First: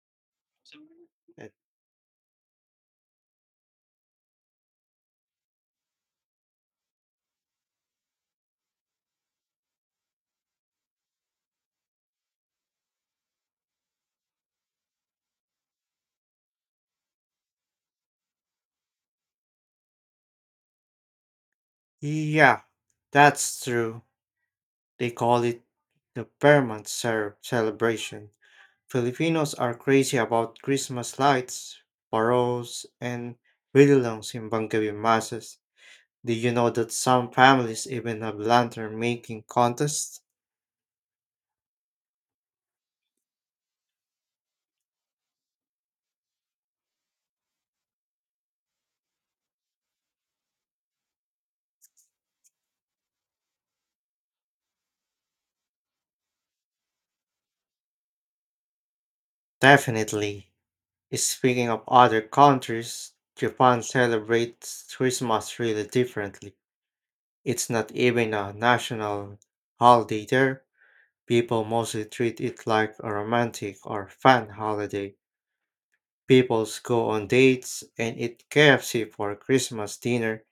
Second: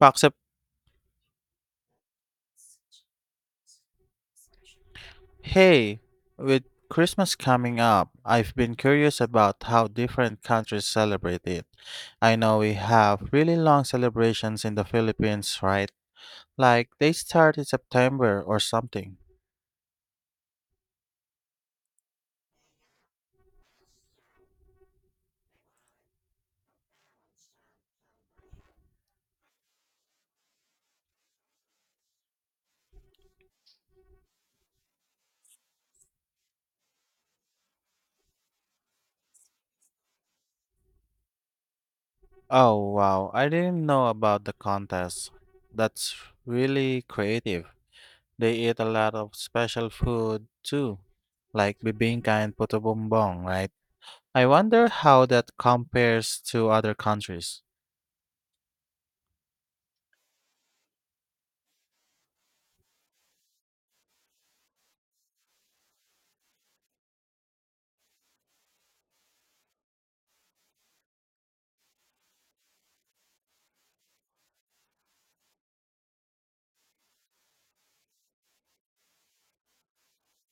Except Uh, hey, with Christmas coming up, I've been curious about how different countries celebrate it. I know we have really long celebrations in the Philippines, right? Like they start in September or something. Yeah, that's true. They call it the Vermont celebration. Filipinos are crazy about Christmas lights, paroles, and belongs in Bangabi masses. Do you know that some families even have lantern making contests? Oh wow, I didn't know about the contest. That's really creative. They eat a lot of special food too, like bibingka and puto bumbong, right? I wonder how that compares to other countries. Definitely. Speaking of other countries, Japan celebrates Christmas really differently. It's not even a national holiday there. People mostly treat it like a romantic or fun holiday. Peoples go on dates and eat KFC for Christmas dinner.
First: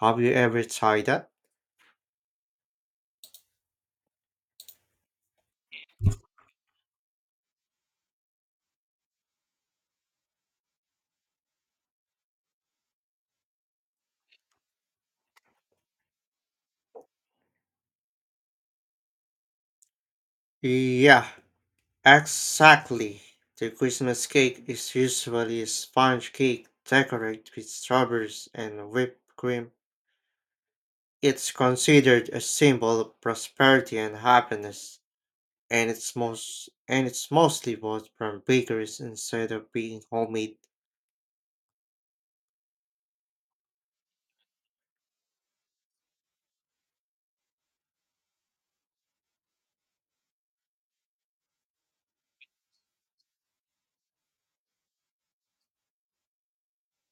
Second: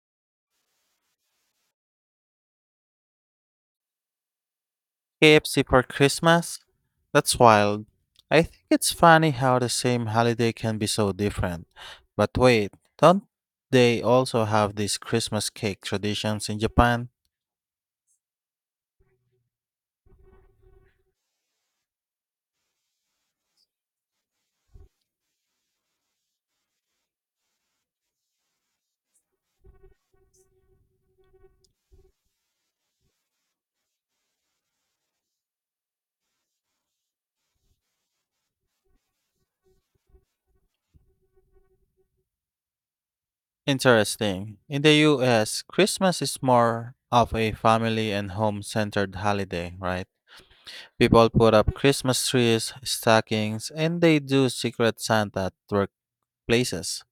Have you ever tried that? KFC for Christmas? That's wild. I think it's funny how the same holiday can be so different. But wait, don't they also have these Christmas cake traditions in Japan? Yeah, exactly. The Christmas cake is usually a sponge cake decorated with strawberries and whipped cream. It's considered a symbol of prosperity and happiness, and it's mostly bought from bakeries instead of being homemade. Interesting. In the US, Christmas is more of a family and home centered holiday, right? People put up Christmas trees, stockings, and they do Secret Santa at workplaces.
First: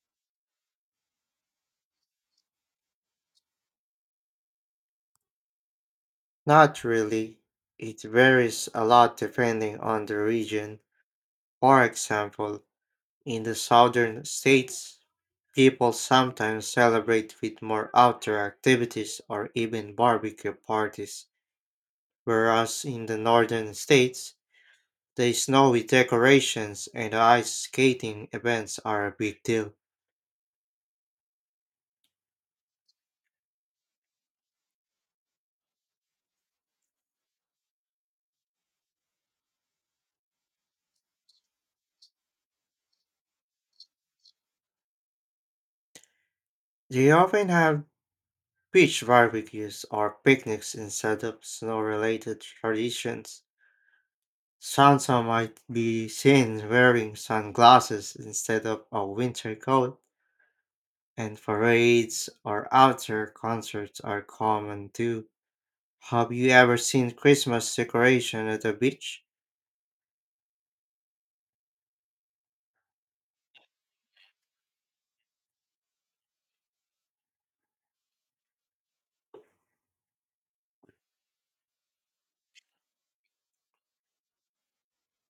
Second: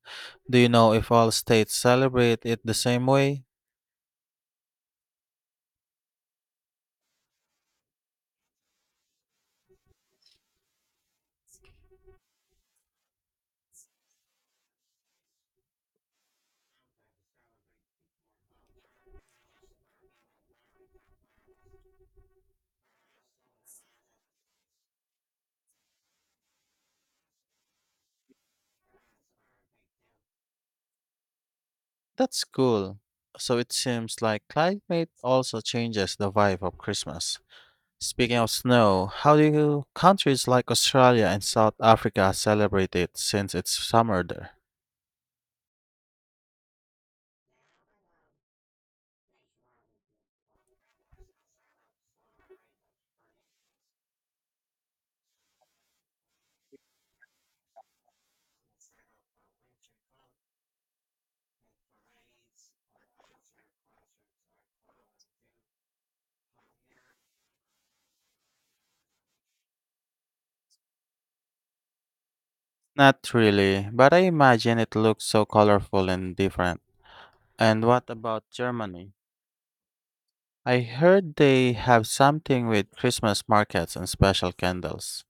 Do you know if all states celebrate it the same way? Not really. It varies a lot depending on the region. For example, in the southern states, people sometimes celebrate with more outdoor activities or even barbecue parties, whereas in the northern states, the snowy decorations and ice skating events are a big deal. That's cool. So it seems like climate also changes the vibe of Christmas. Speaking of snow, countries like Australia and South Africa celebrate it since it's summer there? They often have beach barbecues or picnics instead of snow related traditions. Sansa might be seen wearing sunglasses instead of a winter coat, and parades or outdoor concerts are common too. Have you ever seen Christmas decoration at the beach? Not really, but I imagine it looks so colorful and different. And what about Germany? I heard they have something with Christmas markets and special candles.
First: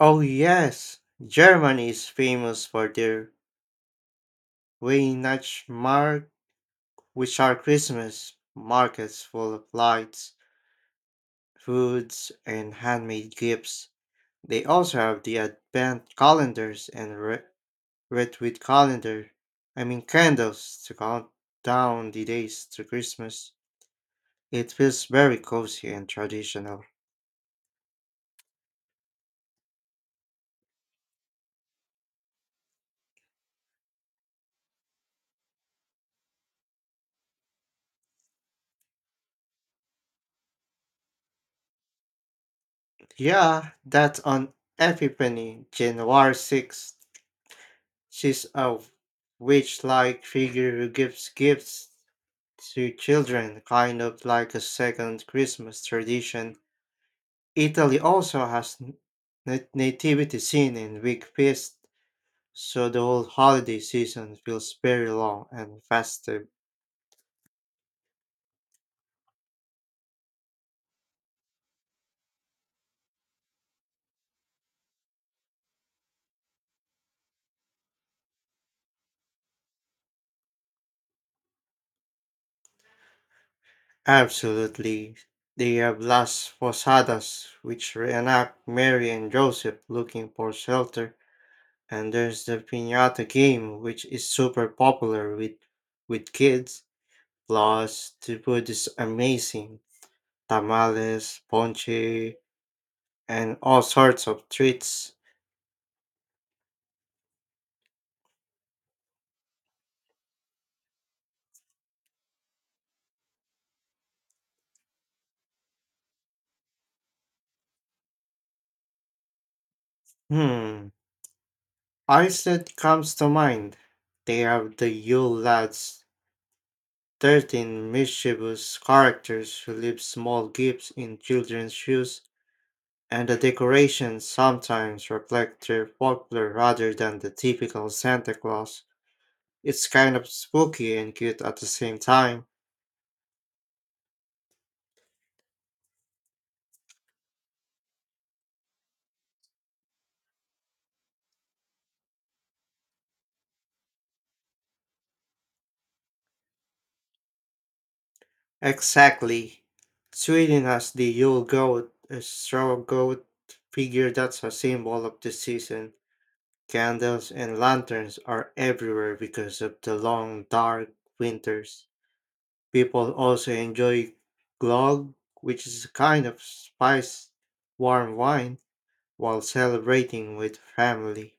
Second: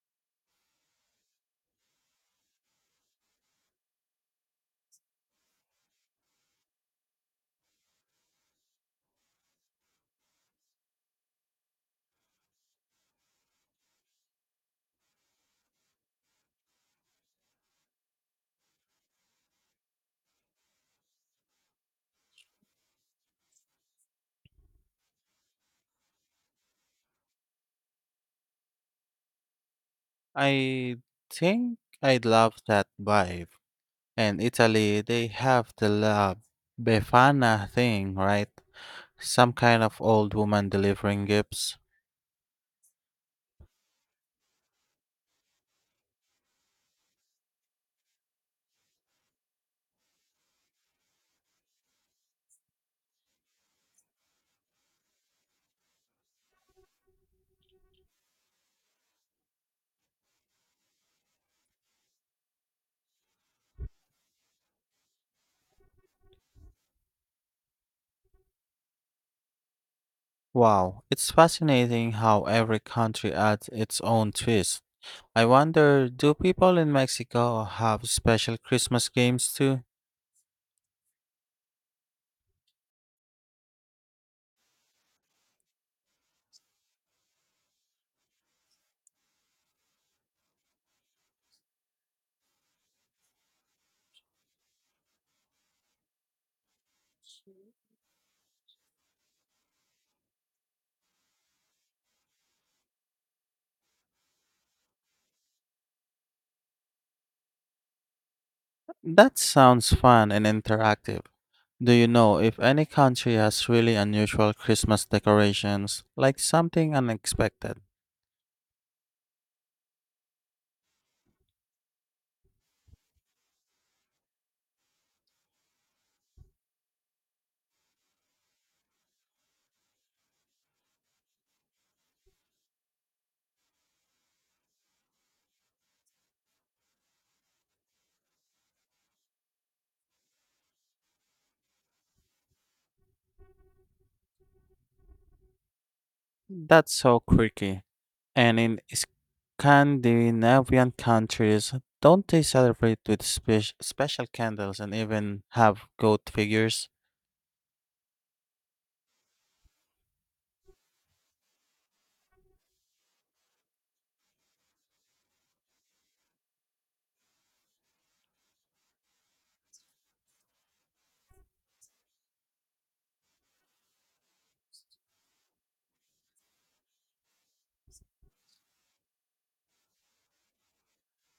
Oh yes, Germany is famous for their Weihnachtsmarkt, which are Christmas markets full of lights, foods, and handmade gifts. They also have the advent calendars and Red with calendar. I mean candles to count down the days to Christmas. It feels very cozy and traditional. I think I'd love that vibe. In Italy, they have the La Befana thing, right? Some kind of old woman delivering gifts. Yeah, that's on Epiphany, January 6th. She's a witch like figure who gives gifts to children, kind of like a second Christmas tradition. Italy also has nativity scene and week feast, so the whole holiday season feels very long and festive. Wow, it's fascinating how every country adds its own twist. I wonder, do people in Mexico have special Christmas games too? Absolutely. They have Las Posadas, which reenact Mary and Joseph looking for shelter, and there's the piñata game, which is super popular with kids. Plus, the food is amazing: tamales, ponche, and all sorts of treats. That sounds fun and interactive. Do you know if any country has really unusual Christmas decorations, like something unexpected? Hmm, Iceland comes to mind. They have the Yule Lads, 13 mischievous characters who leave small gifts in children's shoes and the decorations sometimes reflect their folklore rather than the typical Santa Claus. It's kind of spooky and cute at the same time. That's so quirky. And in Scandinavian countries, don't they celebrate with special candles and even have goat figures? Exactly. Sweden has the Yule goat, a straw goat figure that's a symbol of the season. Candles and lanterns are everywhere because of the long, dark winters. People also enjoy glögg, which is a kind of spiced warm wine. While celebrating with family.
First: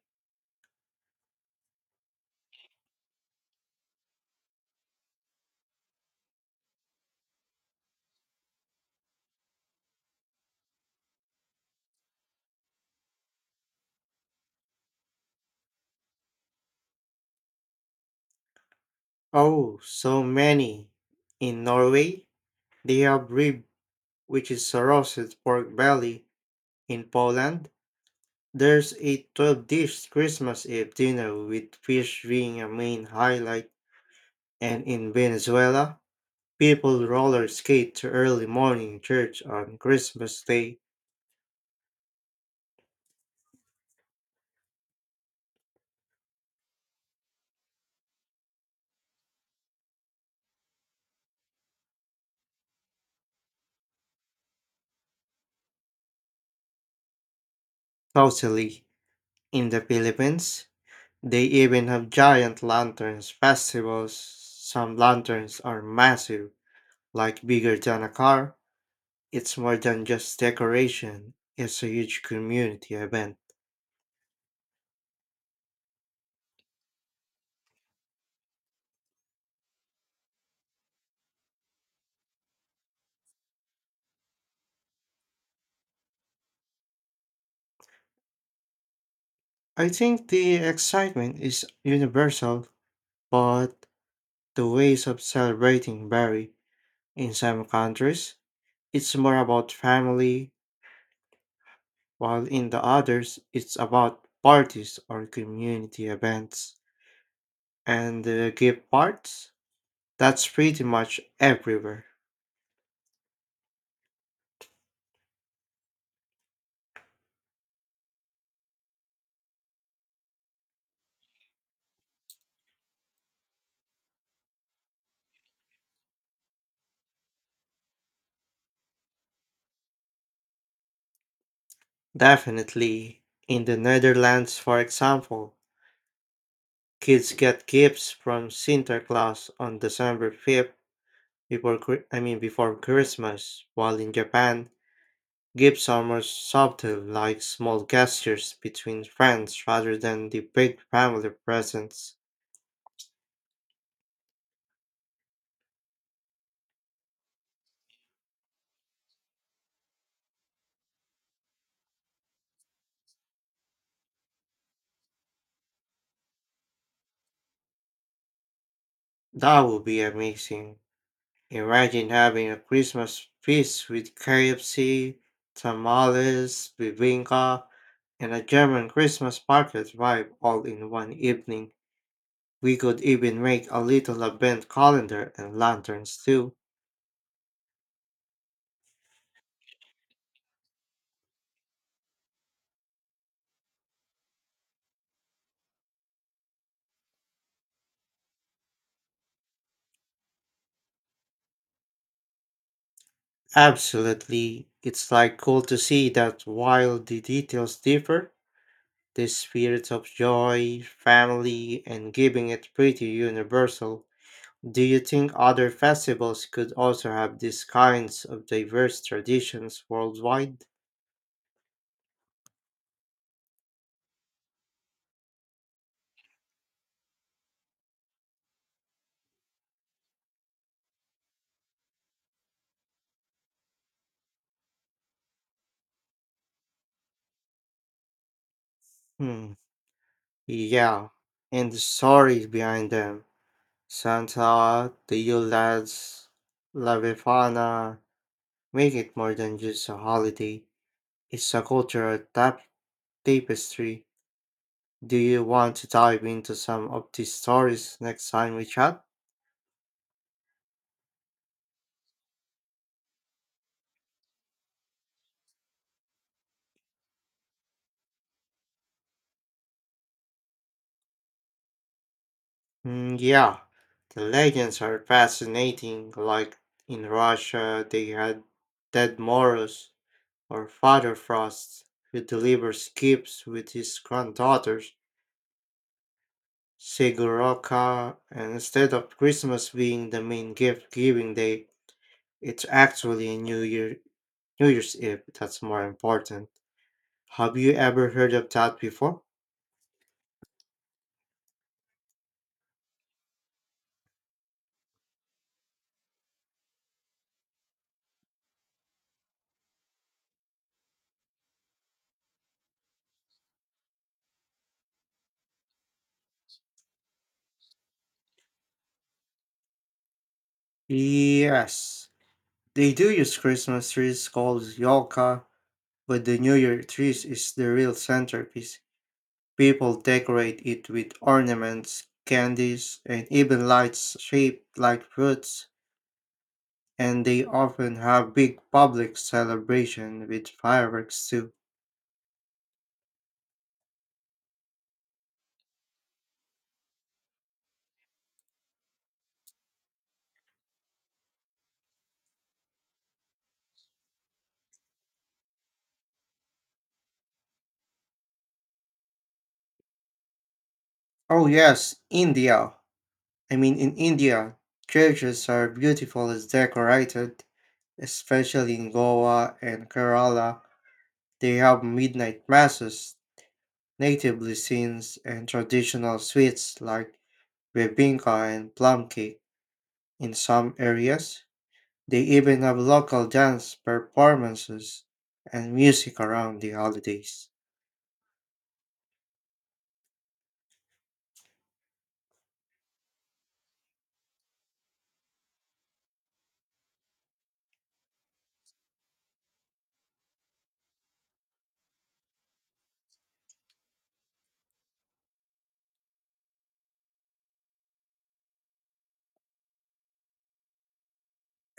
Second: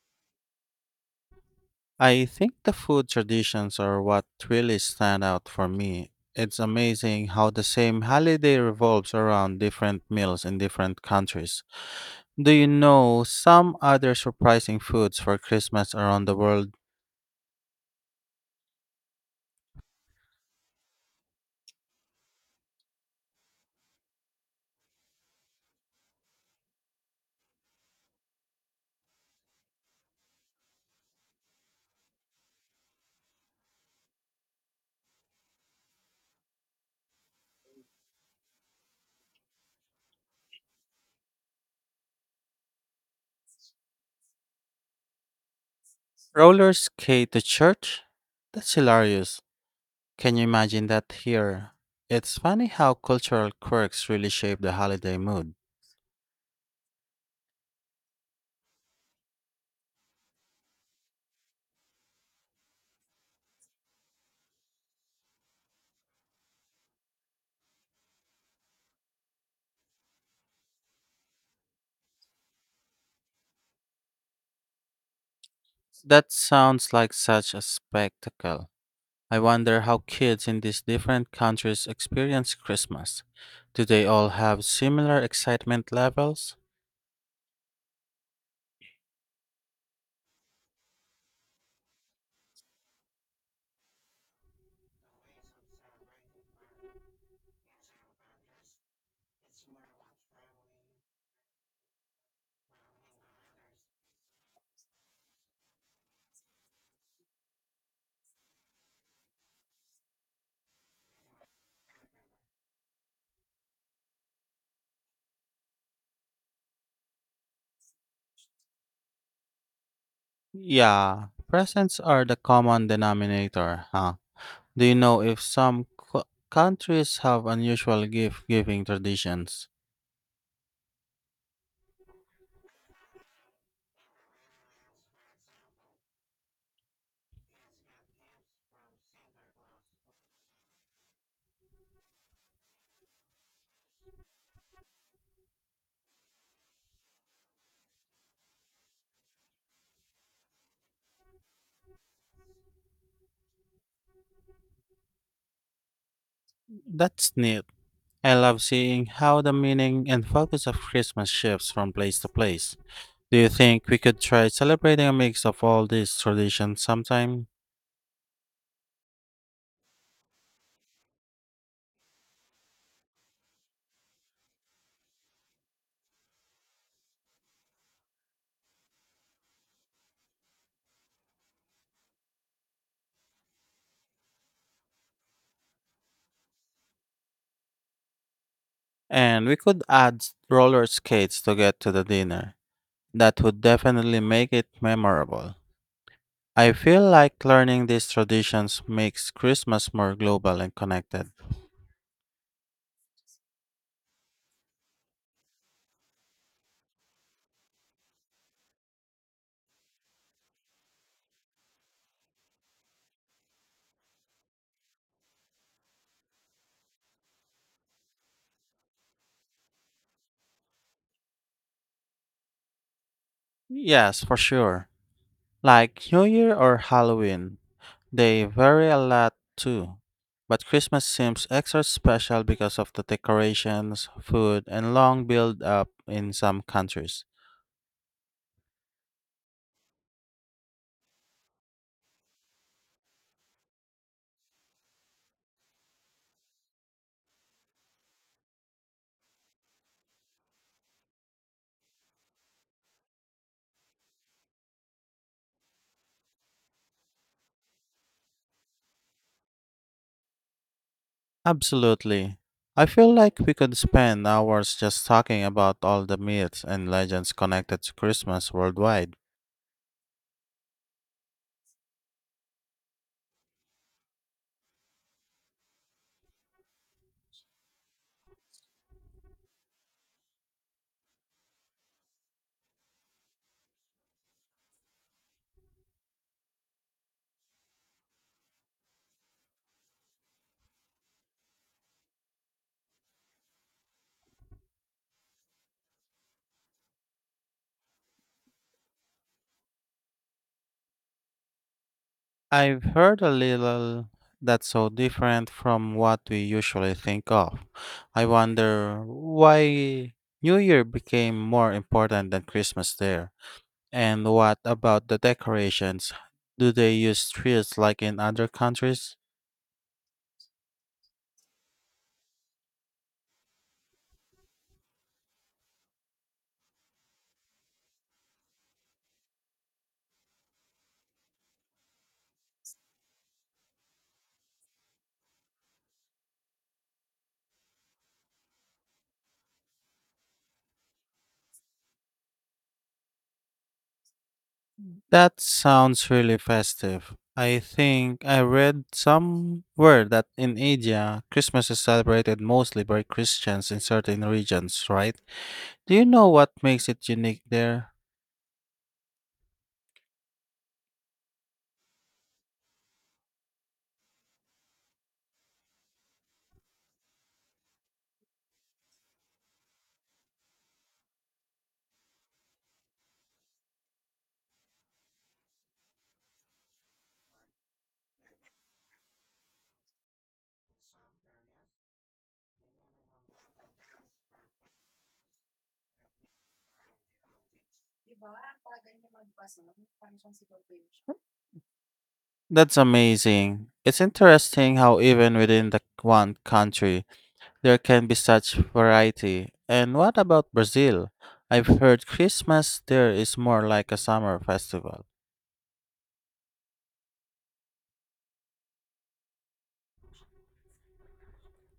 I think the food traditions are what really stand out for me. It's amazing how the same holiday revolves around different meals in different countries. Do you know some other surprising foods for Christmas around the world? Oh, so many! In Norway, they have rib, which is roasted pork belly. In Poland, there's a 12 dish Christmas Eve dinner with fish being a main highlight. And in Venezuela, people roller skate to early morning church on Christmas Day. Roller skate to church? That's hilarious. Can you imagine that here? It's funny how cultural quirks really shape the holiday mood. Totally. In the Philippines, they even have giant lanterns festivals. Some lanterns are massive, like bigger than a car. It's more than just decoration, it's a huge community event. That sounds like such a spectacle. I wonder how kids in these different countries experience Christmas. Do they all have similar excitement levels? I think the excitement is universal, but the ways of celebrating vary. In some countries, it's more about family, while in the others, it's about parties or community events. And the gift parts? That's pretty much everywhere. Yeah, presents are the common denominator, huh? Do you know if countries have unusual gift giving traditions? Definitely. In the Netherlands, for example, kids get gifts from Santa Claus on December 5th I mean before Christmas, while in Japan, gifts are more subtle like small gestures between friends rather than the big family presents. That's neat. I love seeing how the meaning and focus of Christmas shifts from place to place. Do you think we could try celebrating a mix of all these traditions sometime? That would be amazing. Imagine having a Christmas feast with KFC, tamales, bibinka, and a German Christmas market vibe all in one evening. We could even make a little event calendar and lanterns too. And we could add roller skates to get to the dinner. That would definitely make it memorable. I feel like learning these traditions makes Christmas more global and connected. Absolutely. It's like cool to see that while the details differ, the spirit of joy, family, and giving it pretty universal. Do you think other festivals could also have these kinds of diverse traditions worldwide? Yes, for sure. Like New Year or Halloween, they vary a lot too, but Christmas seems extra special because of the decorations, food, and long build up in some countries. Hmm. Yeah. And the stories behind them. Santa, the Yule Lads, La Befana, make it more than just a holiday. It's a cultural tapestry. Do you want to dive into some of these stories next time we chat? Absolutely. I feel like we could spend hours just talking about all the myths and legends connected to Christmas worldwide. Mm, yeah, the legends are fascinating. Like in Russia, they had Dead Moros or Father Frost, who delivers gifts with his granddaughters, Siguroka, and instead of Christmas being the main gift giving day, it's actually a New Year's Eve, that's more important. Have you ever heard of that before? I've heard a little, that's so different from what we usually think of. I wonder why New Year became more important than Christmas there. And what about the decorations? Do they use trees like in other countries? Yes. They do use Christmas trees called yolka, but the New Year trees is the real centerpiece. People decorate it with ornaments, candies, and even lights shaped like fruits, and they often have big public celebration with fireworks too. That sounds really festive. I think I read somewhere that in India, Christmas is celebrated mostly by Christians in certain regions, right? Do you know what makes it unique there? Oh yes, India. I mean in India, churches are beautiful as decorated especially in Goa and Kerala, they have midnight masses, native cuisines, and traditional sweets like bebinca and plum cake. In some areas, they even have local dance performances and music around the holidays. That's amazing. It's interesting how even within the one country, there can be such variety. And what about Brazil? I've heard Christmas there is more like a summer festival.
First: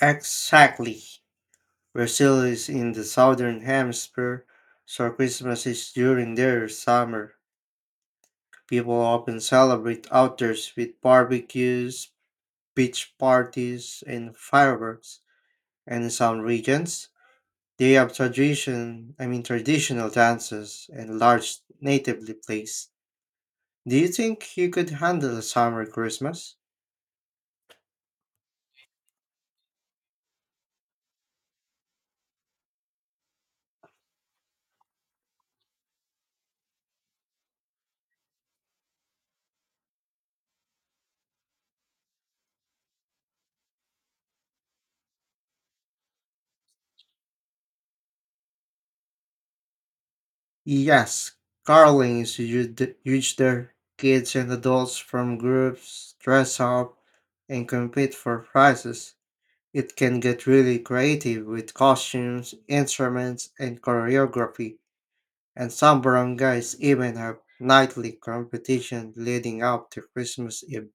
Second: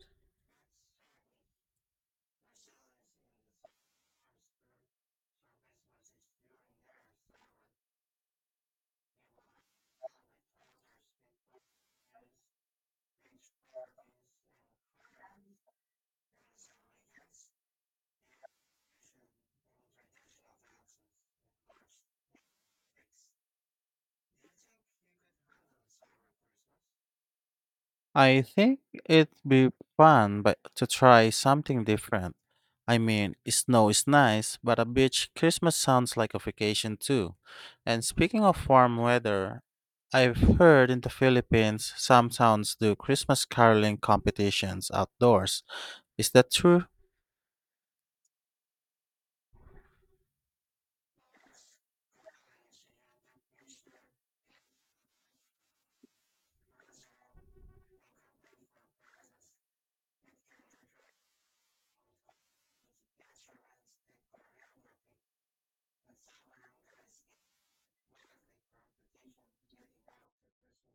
Exactly. Brazil is in the southern hemisphere, so Christmas is during their summer. People often celebrate outdoors with barbecues, beach parties and fireworks. And in some regions, they have I mean traditional dances and large natively plays. Do you think you could handle a summer Christmas? I think it'd be fun but to try something different. I mean, snow is nice, but a beach Christmas sounds like a vacation too. And speaking of warm weather, I've heard in the Philippines some towns do Christmas caroling competitions outdoors. Is that true? Yes, caroling is huge there. Kids and adults from groups dress up and compete for prizes. It can get really creative with costumes, instruments, and choreography, and some barangays even have nightly competition leading up to Christmas Eve.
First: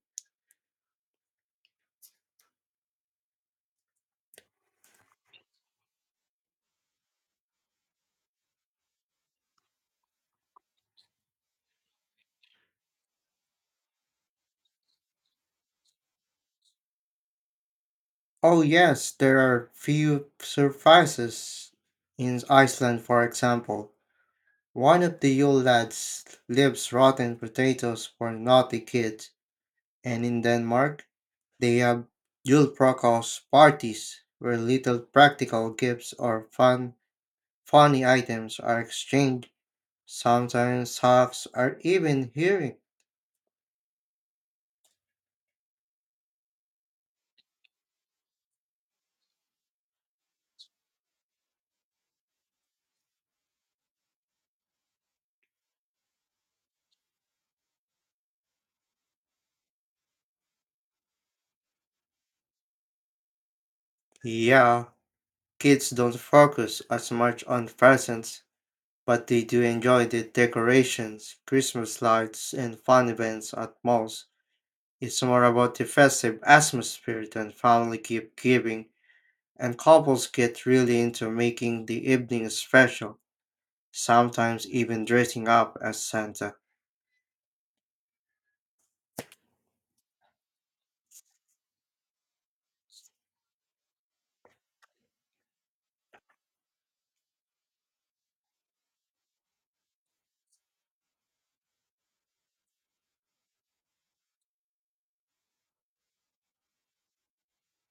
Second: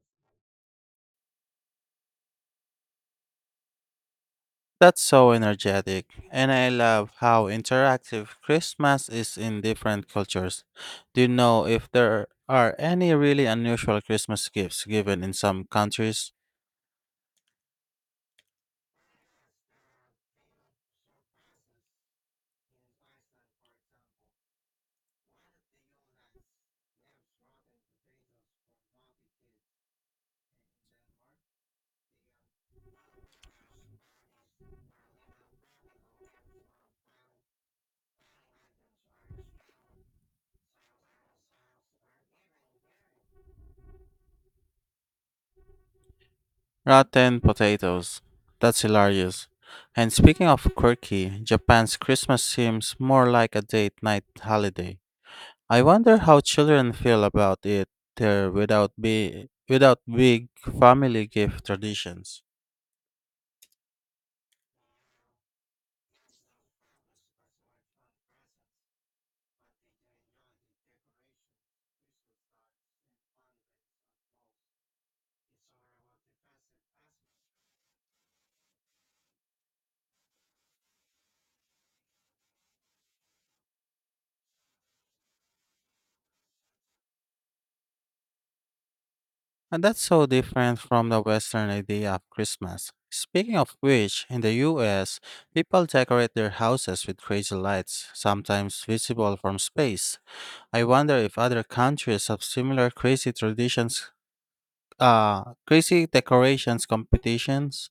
That's so energetic, and I love how interactive Christmas is in different cultures. Do you know if there are any really unusual Christmas gifts given in some countries? Oh, yes, there are few surprises in Iceland, for example. One of the Yule lads leaves rotten potatoes for naughty kids, and in Denmark, they have Yule Prokos parties where little practical gifts or funny items are exchanged. Sometimes socks are even hearing. Rotten potatoes. That's hilarious. And speaking of quirky, Japan's Christmas seems more like a date night holiday. I wonder how children feel about it there without big family gift traditions. Yeah, kids don't focus as much on presents, but they do enjoy the decorations, Christmas lights, and fun events at malls. It's more about the festive atmosphere than family gift giving, and couples get really into making the evening special, sometimes even dressing up as Santa. And that's so different from the Western idea of Christmas. Speaking of which, in the US, people decorate their houses with crazy lights, sometimes visible from space. I wonder if other countries have similar crazy traditions, crazy decorations competitions.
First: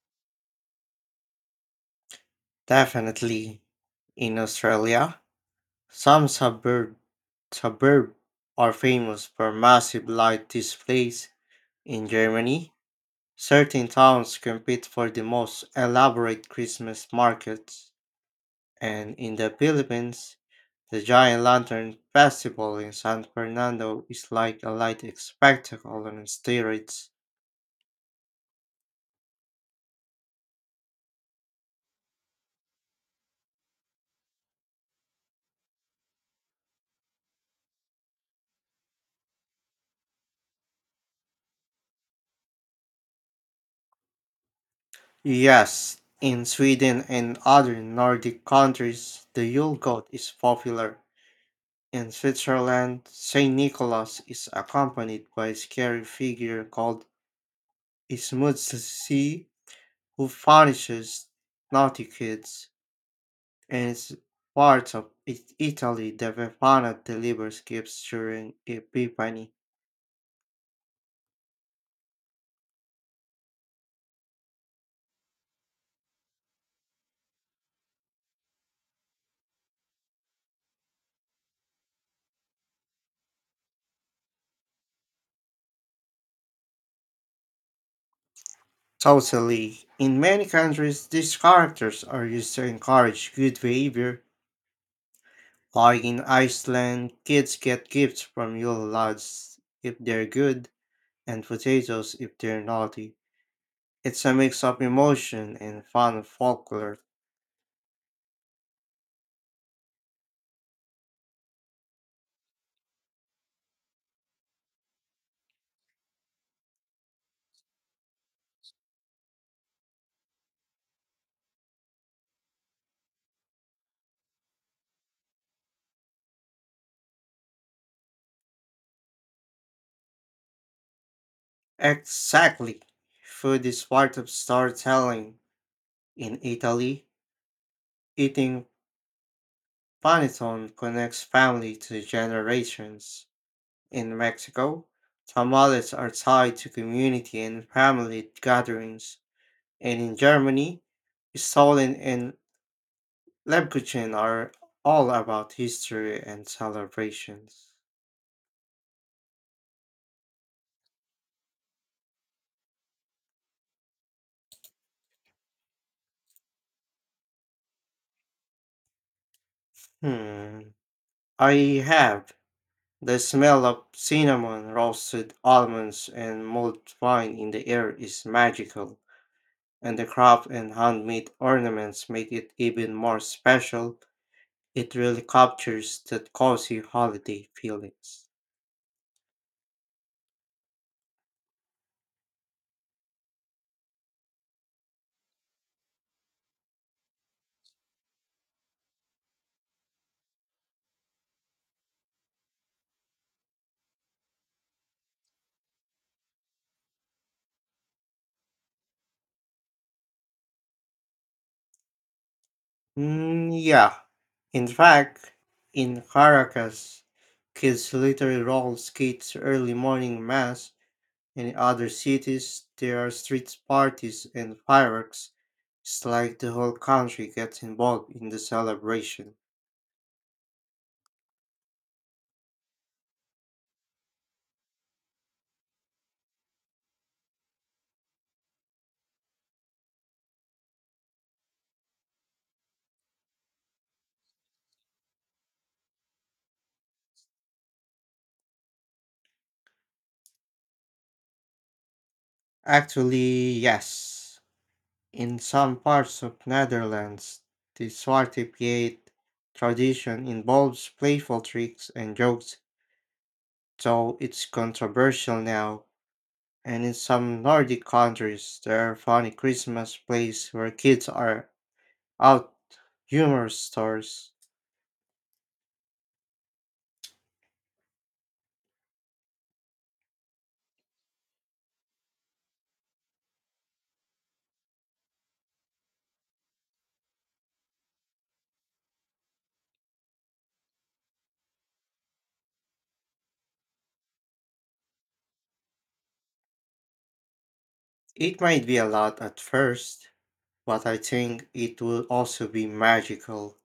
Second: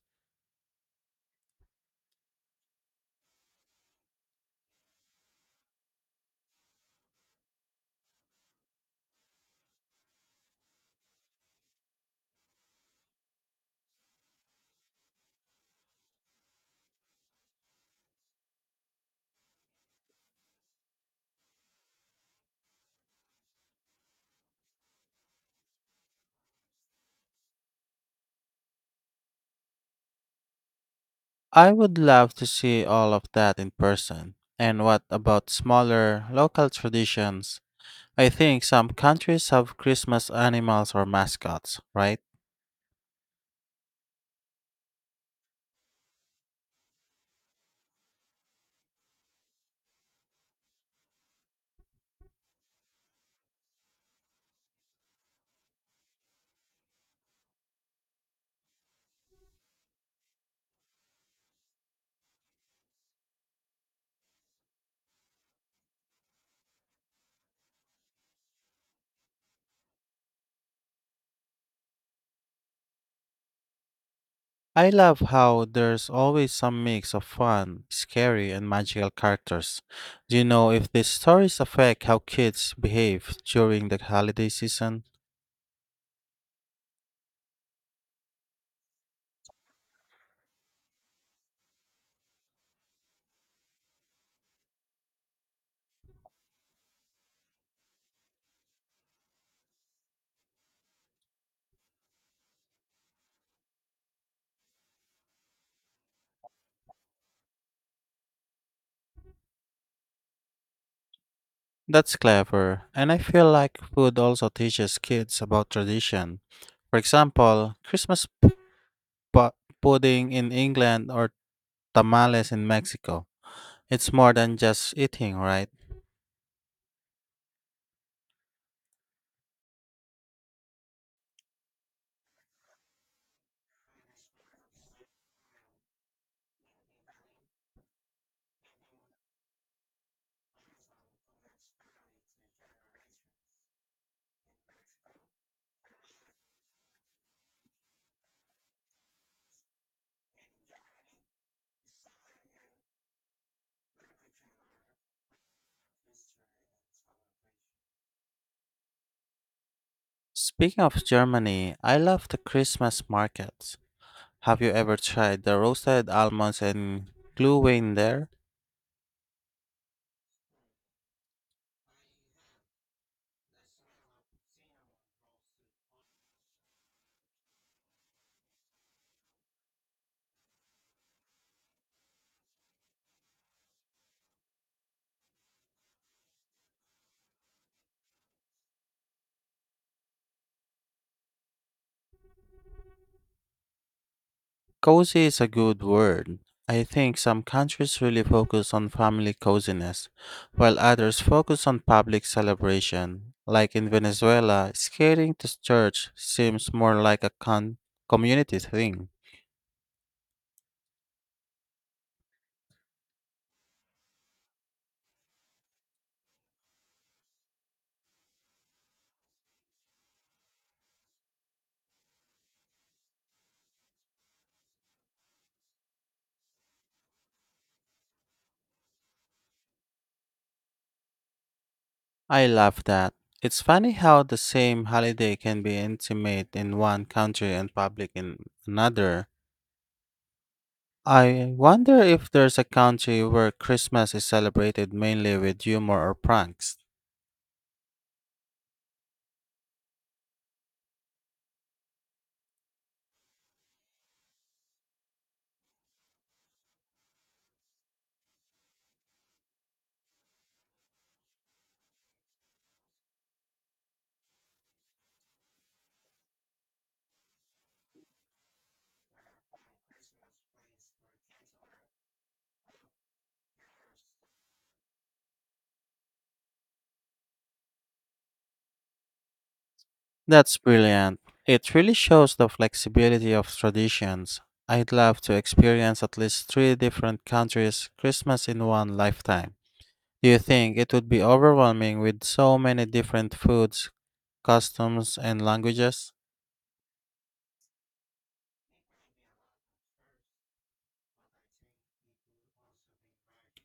Definitely in Australia, some suburb are famous for massive light displays in Germany. Certain towns compete for the most elaborate Christmas markets, and in the Philippines, the Giant Lantern Festival in San Fernando is like a light spectacle on steroids. I would love to see all of that in person. And what about smaller, local traditions? I think some countries have Christmas animals or mascots, right? Yes, in Sweden and other Nordic countries, the Yule goat is popular. In Switzerland, St. Nicholas is accompanied by a scary figure called Ismutsi, who punishes naughty kids. As Italy, the Befana delivers gifts during Epiphany. I love how there's always some mix of fun, scary, and magical characters. Do you know if these stories affect how kids behave during the holiday season? Totally. In many countries, these characters are used to encourage good behavior. Like in Iceland, kids get gifts from yule lads if they're good, and potatoes if they're naughty. It's a mix of emotion and fun folklore. That's clever, and I feel like food also teaches kids about tradition. For example, Christmas pudding in England or tamales in Mexico. It's more than just eating, right? Exactly. Food is part of storytelling. In Italy, eating Panettone connects family to generations. In Mexico, tamales are tied to community and family gatherings, and in Germany, Stollen and Lebkuchen are all about history and celebrations. Speaking of Germany, I love the Christmas markets. Have you ever tried the roasted almonds and gluein there? Hmm, I have the smell of cinnamon, roasted almonds, and mulled wine in the air is magical, and the craft and handmade ornaments make it even more special. It really captures that cozy holiday feelings. Cozy is a good word. I think some countries really focus on family coziness, while others focus on public celebration. Like in Venezuela, skating to church seems more like a community thing. Mm, yeah. In fact, in Caracas, kids literally roll skates early morning mass. In other cities, there are street parties and fireworks. It's like the whole country gets involved in the celebration. I love that. It's funny how the same holiday can be intimate in one country and public in another. I wonder if there's a country where Christmas is celebrated mainly with humor or pranks. Actually, yes. In some parts of Netherlands, the Zwarte Piet tradition involves playful tricks and jokes though it's controversial now, and in some Nordic countries there are funny Christmas plays where kids are out humor stores. That's brilliant. It really shows the flexibility of traditions. I'd love to experience at least three different countries' Christmas in one lifetime. Do you think it would be overwhelming with so many different foods, customs, and languages? It might be a lot at first, but I think it will also be magical.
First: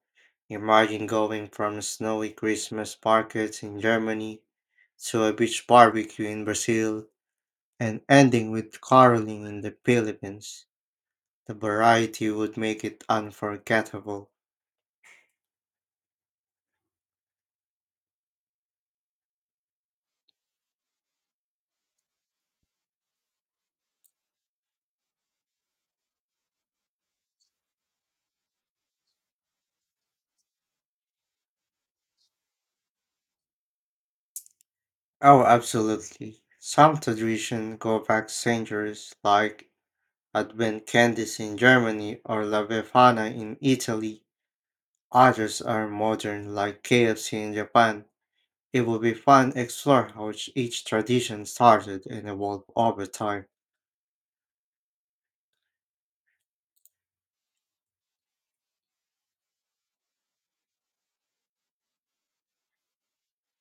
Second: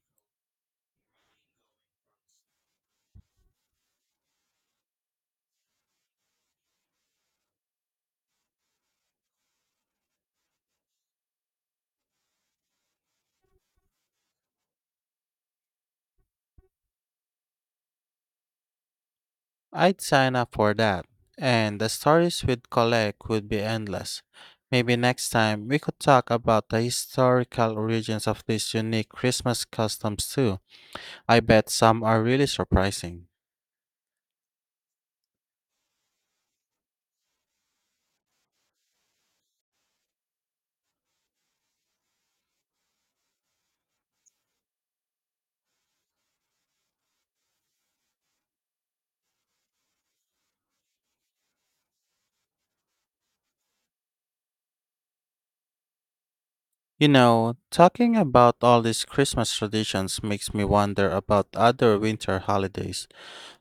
Imagine going from snowy Christmas markets in Germany to a beach barbecue in Brazil and ending with caroling in the Philippines. The variety would make it unforgettable. I'd sign up for that, and the stories we'd collect would be endless. Maybe next time we could talk about the historical origins of these unique Christmas customs too. I bet some are really surprising. Oh, absolutely. Some traditions go back centuries, like Advent candies in Germany or La Befana in Italy. Others are modern, like KFC in Japan. It will be fun to explore how each tradition started and evolved over time. You know, talking about all these Christmas traditions makes me wonder about other winter holidays.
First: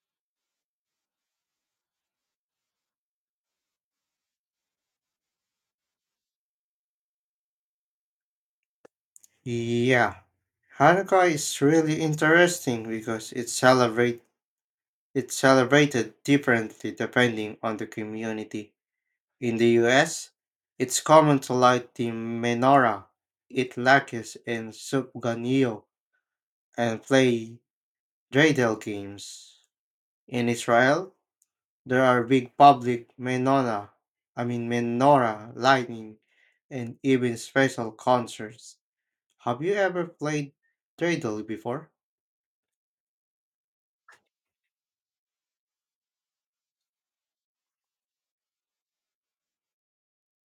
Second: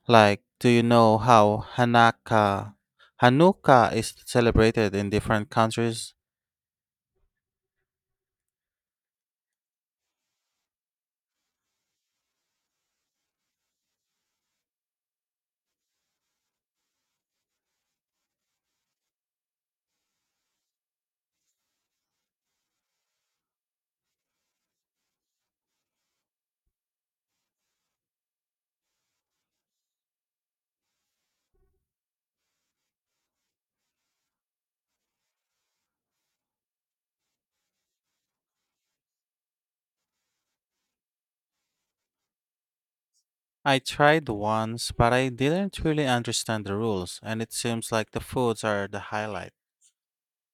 Like, do you know how Hanukkah is celebrated in different countries? Yeah, Hanukkah is really interesting because it celebrated differently depending on the community. In the US, it's common to light the menorah, eat latkes and soup ganio, and play dreidel games. In Israel, there are big public I mean menorah lighting, and even special concerts. Have you ever played dreidel before? I tried once, but I didn't really understand the rules, and it seems like the foods are the highlight.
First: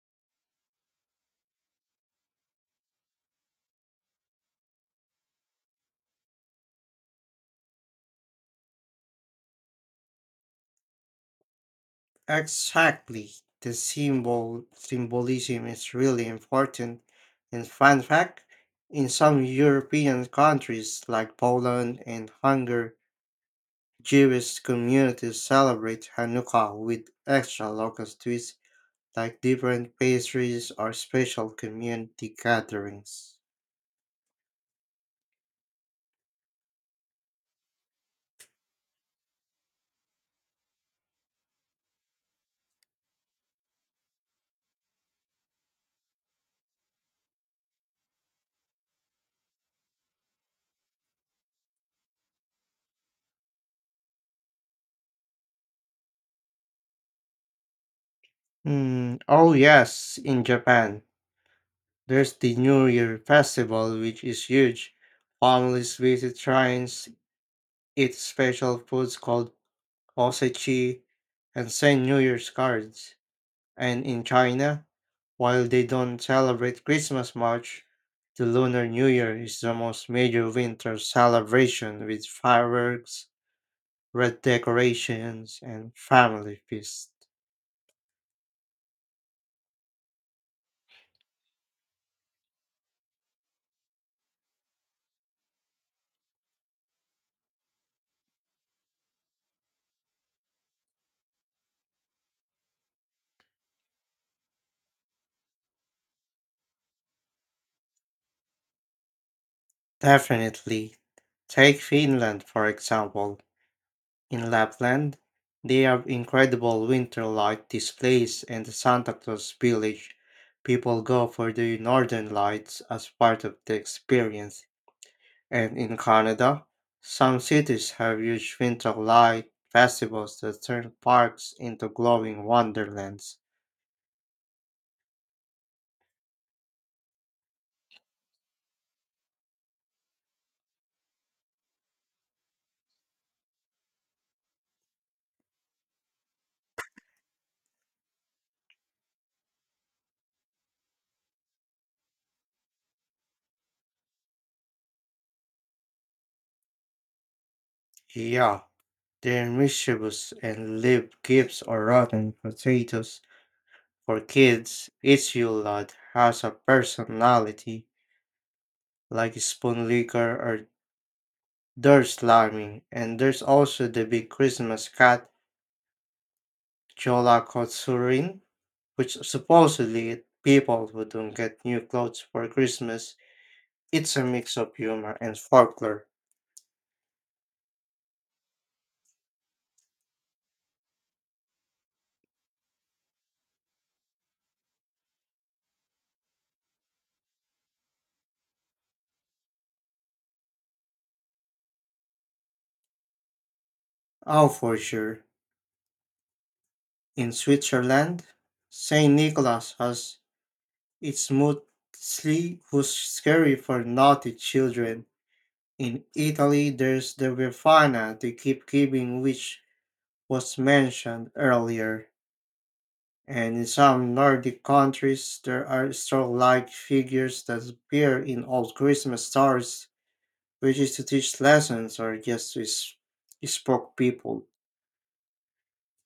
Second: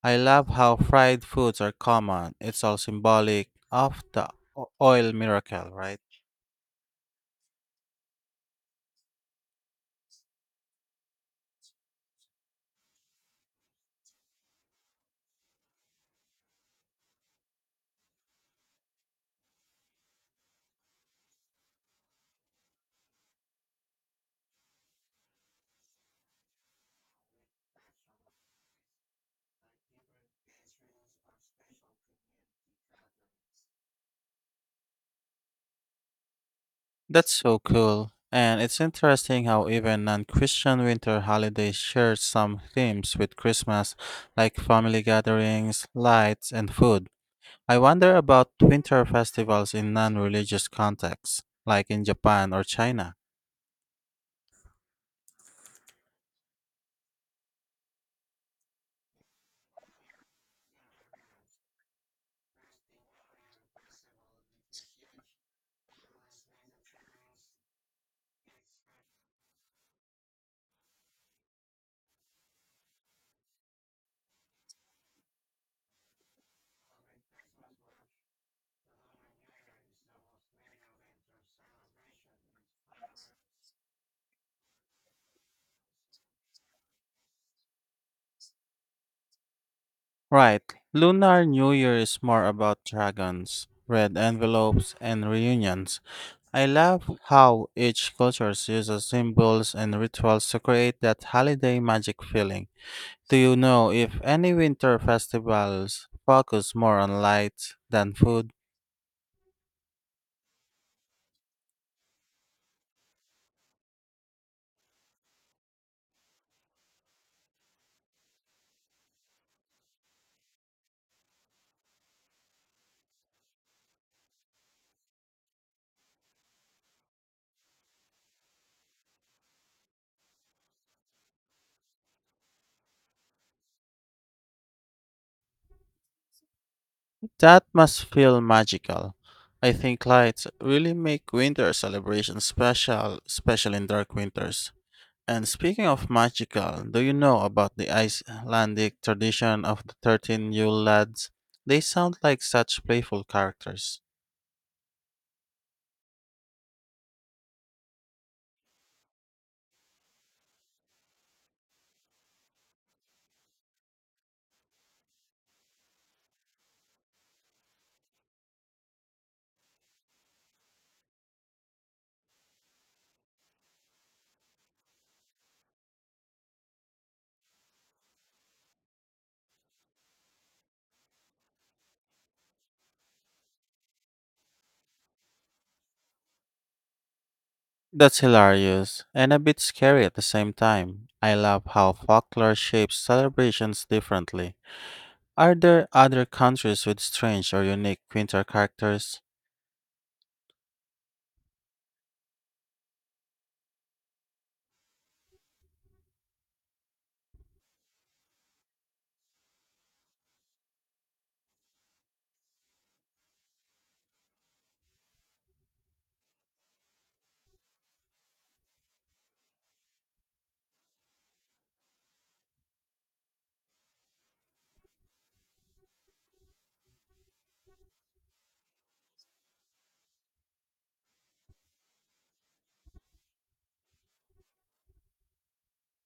I love how fried foods are common. It's all symbolic of the oil miracle, right? Exactly. The symbolism is really important. And fun fact, in some European countries like Poland and Hungary, Jewish communities celebrate Hanukkah with extra local twists like different pastries or special community gatherings. That's so cool. And it's interesting how even non Christian winter holidays share some themes with Christmas, like family gatherings, lights, and food. I wonder about winter festivals in non religious contexts, like in Japan or China. Mm, oh yes, in Japan, there's the New Year festival which is huge. Families visit shrines, eat special foods called osage, and send New Year's cards. And in China, while they don't celebrate Christmas much, the Lunar New Year is the most major winter celebration with fireworks, red decorations, and family feast. Right. Lunar New Year is more about dragons, red envelopes, and reunions. I love how each culture uses symbols and rituals to create that holiday magic feeling. Do you know if any winter festivals focus more on lights than food? Definitely. Take Finland, for example. In Lapland, they have incredible winter light displays and the Santa Claus Village. People go for the northern lights as part of the experience. And in Canada, some cities have huge winter light festivals that turn parks into glowing wonderlands. That must feel magical. I think lights really make winter celebrations special, especially in dark winters. And speaking of magical, do you know about the Icelandic tradition of the 13 Yule lads? They sound like such playful characters. Yeah, they're mischievous and live gifts or rotten potatoes. For kids, each Yule log has a personality like spoon liquor or there's Laramie, and there's also the big Christmas cat, Jola Kotsurin, which supposedly people who don't get new clothes for Christmas. It's a mix of humor and folklore. That's hilarious and a bit scary at the same time. I love how folklore shapes celebrations differently. Are there other countries with strange or unique winter characters? Oh, for sure. In Switzerland, St. Nicholas has its mostly who's scary for naughty children. In Italy, there's the Befana they keep giving, which was mentioned earlier. And in some Nordic countries, there are star-like figures that appear in old Christmas stars, which is to teach lessons or just to spook people.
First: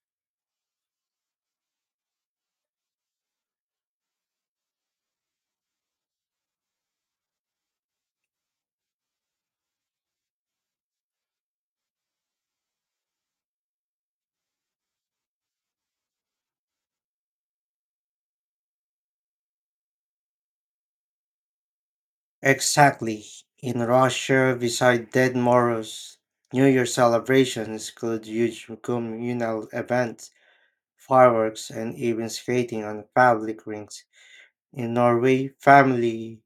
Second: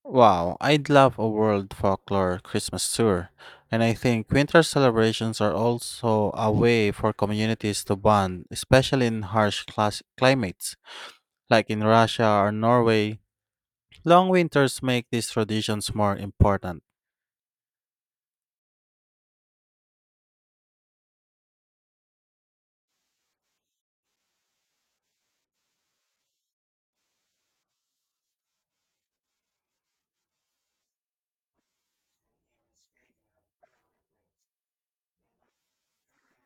Wow, I'd love a world folklore Christmas tour. And I think winter celebrations are also a way for communities to bond, especially in harsh class climates, like in Russia or Norway. Long winters make these traditions more important. Exactly. In Russia, beside Dead Moros, New Year celebrations include huge communal events, fireworks, and even skating on public rings. In Norway, family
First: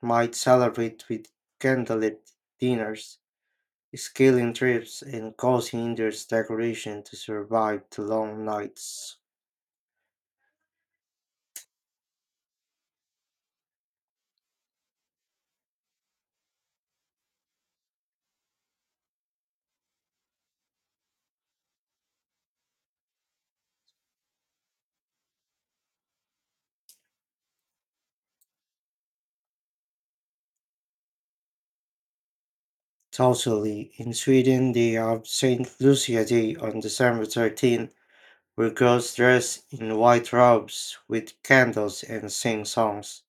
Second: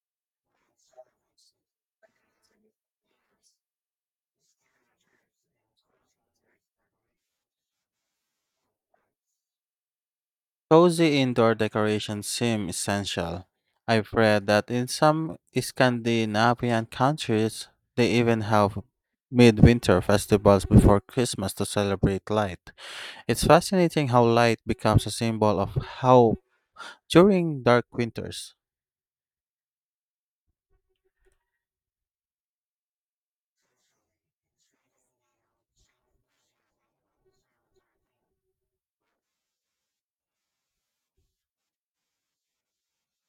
might celebrate with candlelit dinners, scaling trips and causing hinders decoration to survive the long nights. Cozy indoor decorations seem essential. I've read that in some Scandinavian countries, they even have midwinter festivals before Christmas to celebrate light. It's fascinating how light becomes a symbol of hope during dark winters. Totally. In Sweden, they have Saint Lucia Day on December 13, where girls dress in white robes with candles and sing songs.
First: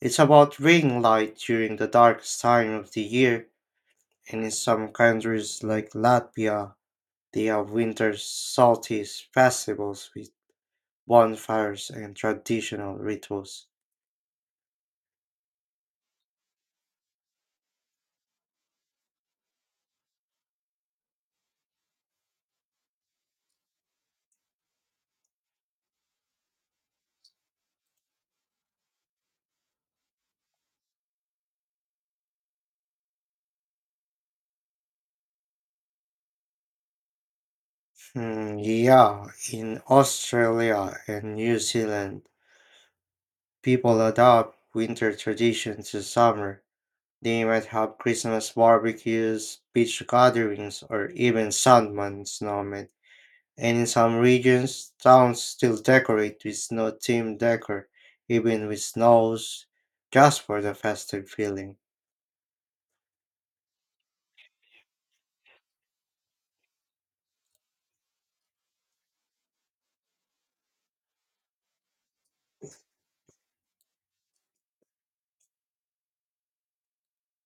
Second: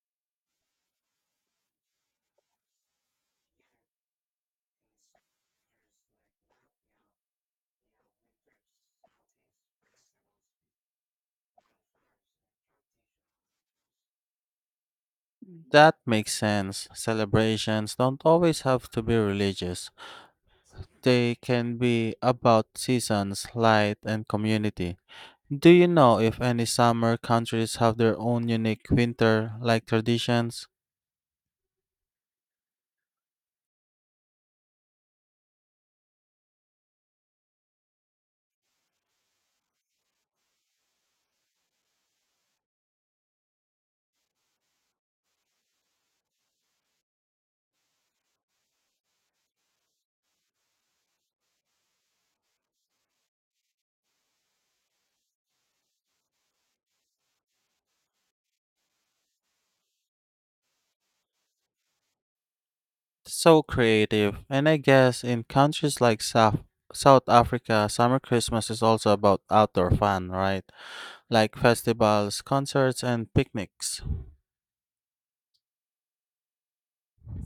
It's about ring light during the darkest time of the year, and in some countries like Latvia, they have winter solstice festivals with bonfires and traditional rituals. That makes sense. Celebrations don't always have to be religious, they can be about seasons, light, and community. Do you know if any summer countries have their own unique winter like traditions? Hmm. Yeah, in Australia and New Zealand, people adopt winter traditions to summer. They might have Christmas barbecues, beach gatherings, or even Sandman snowmen. And in some regions, towns still decorate with snow themed decor, even with snows, just for the festive feeling. So creative. And I guess in countries like South, South Africa, summer Christmas is also about outdoor fun, right? Like festivals, concerts, and picnics.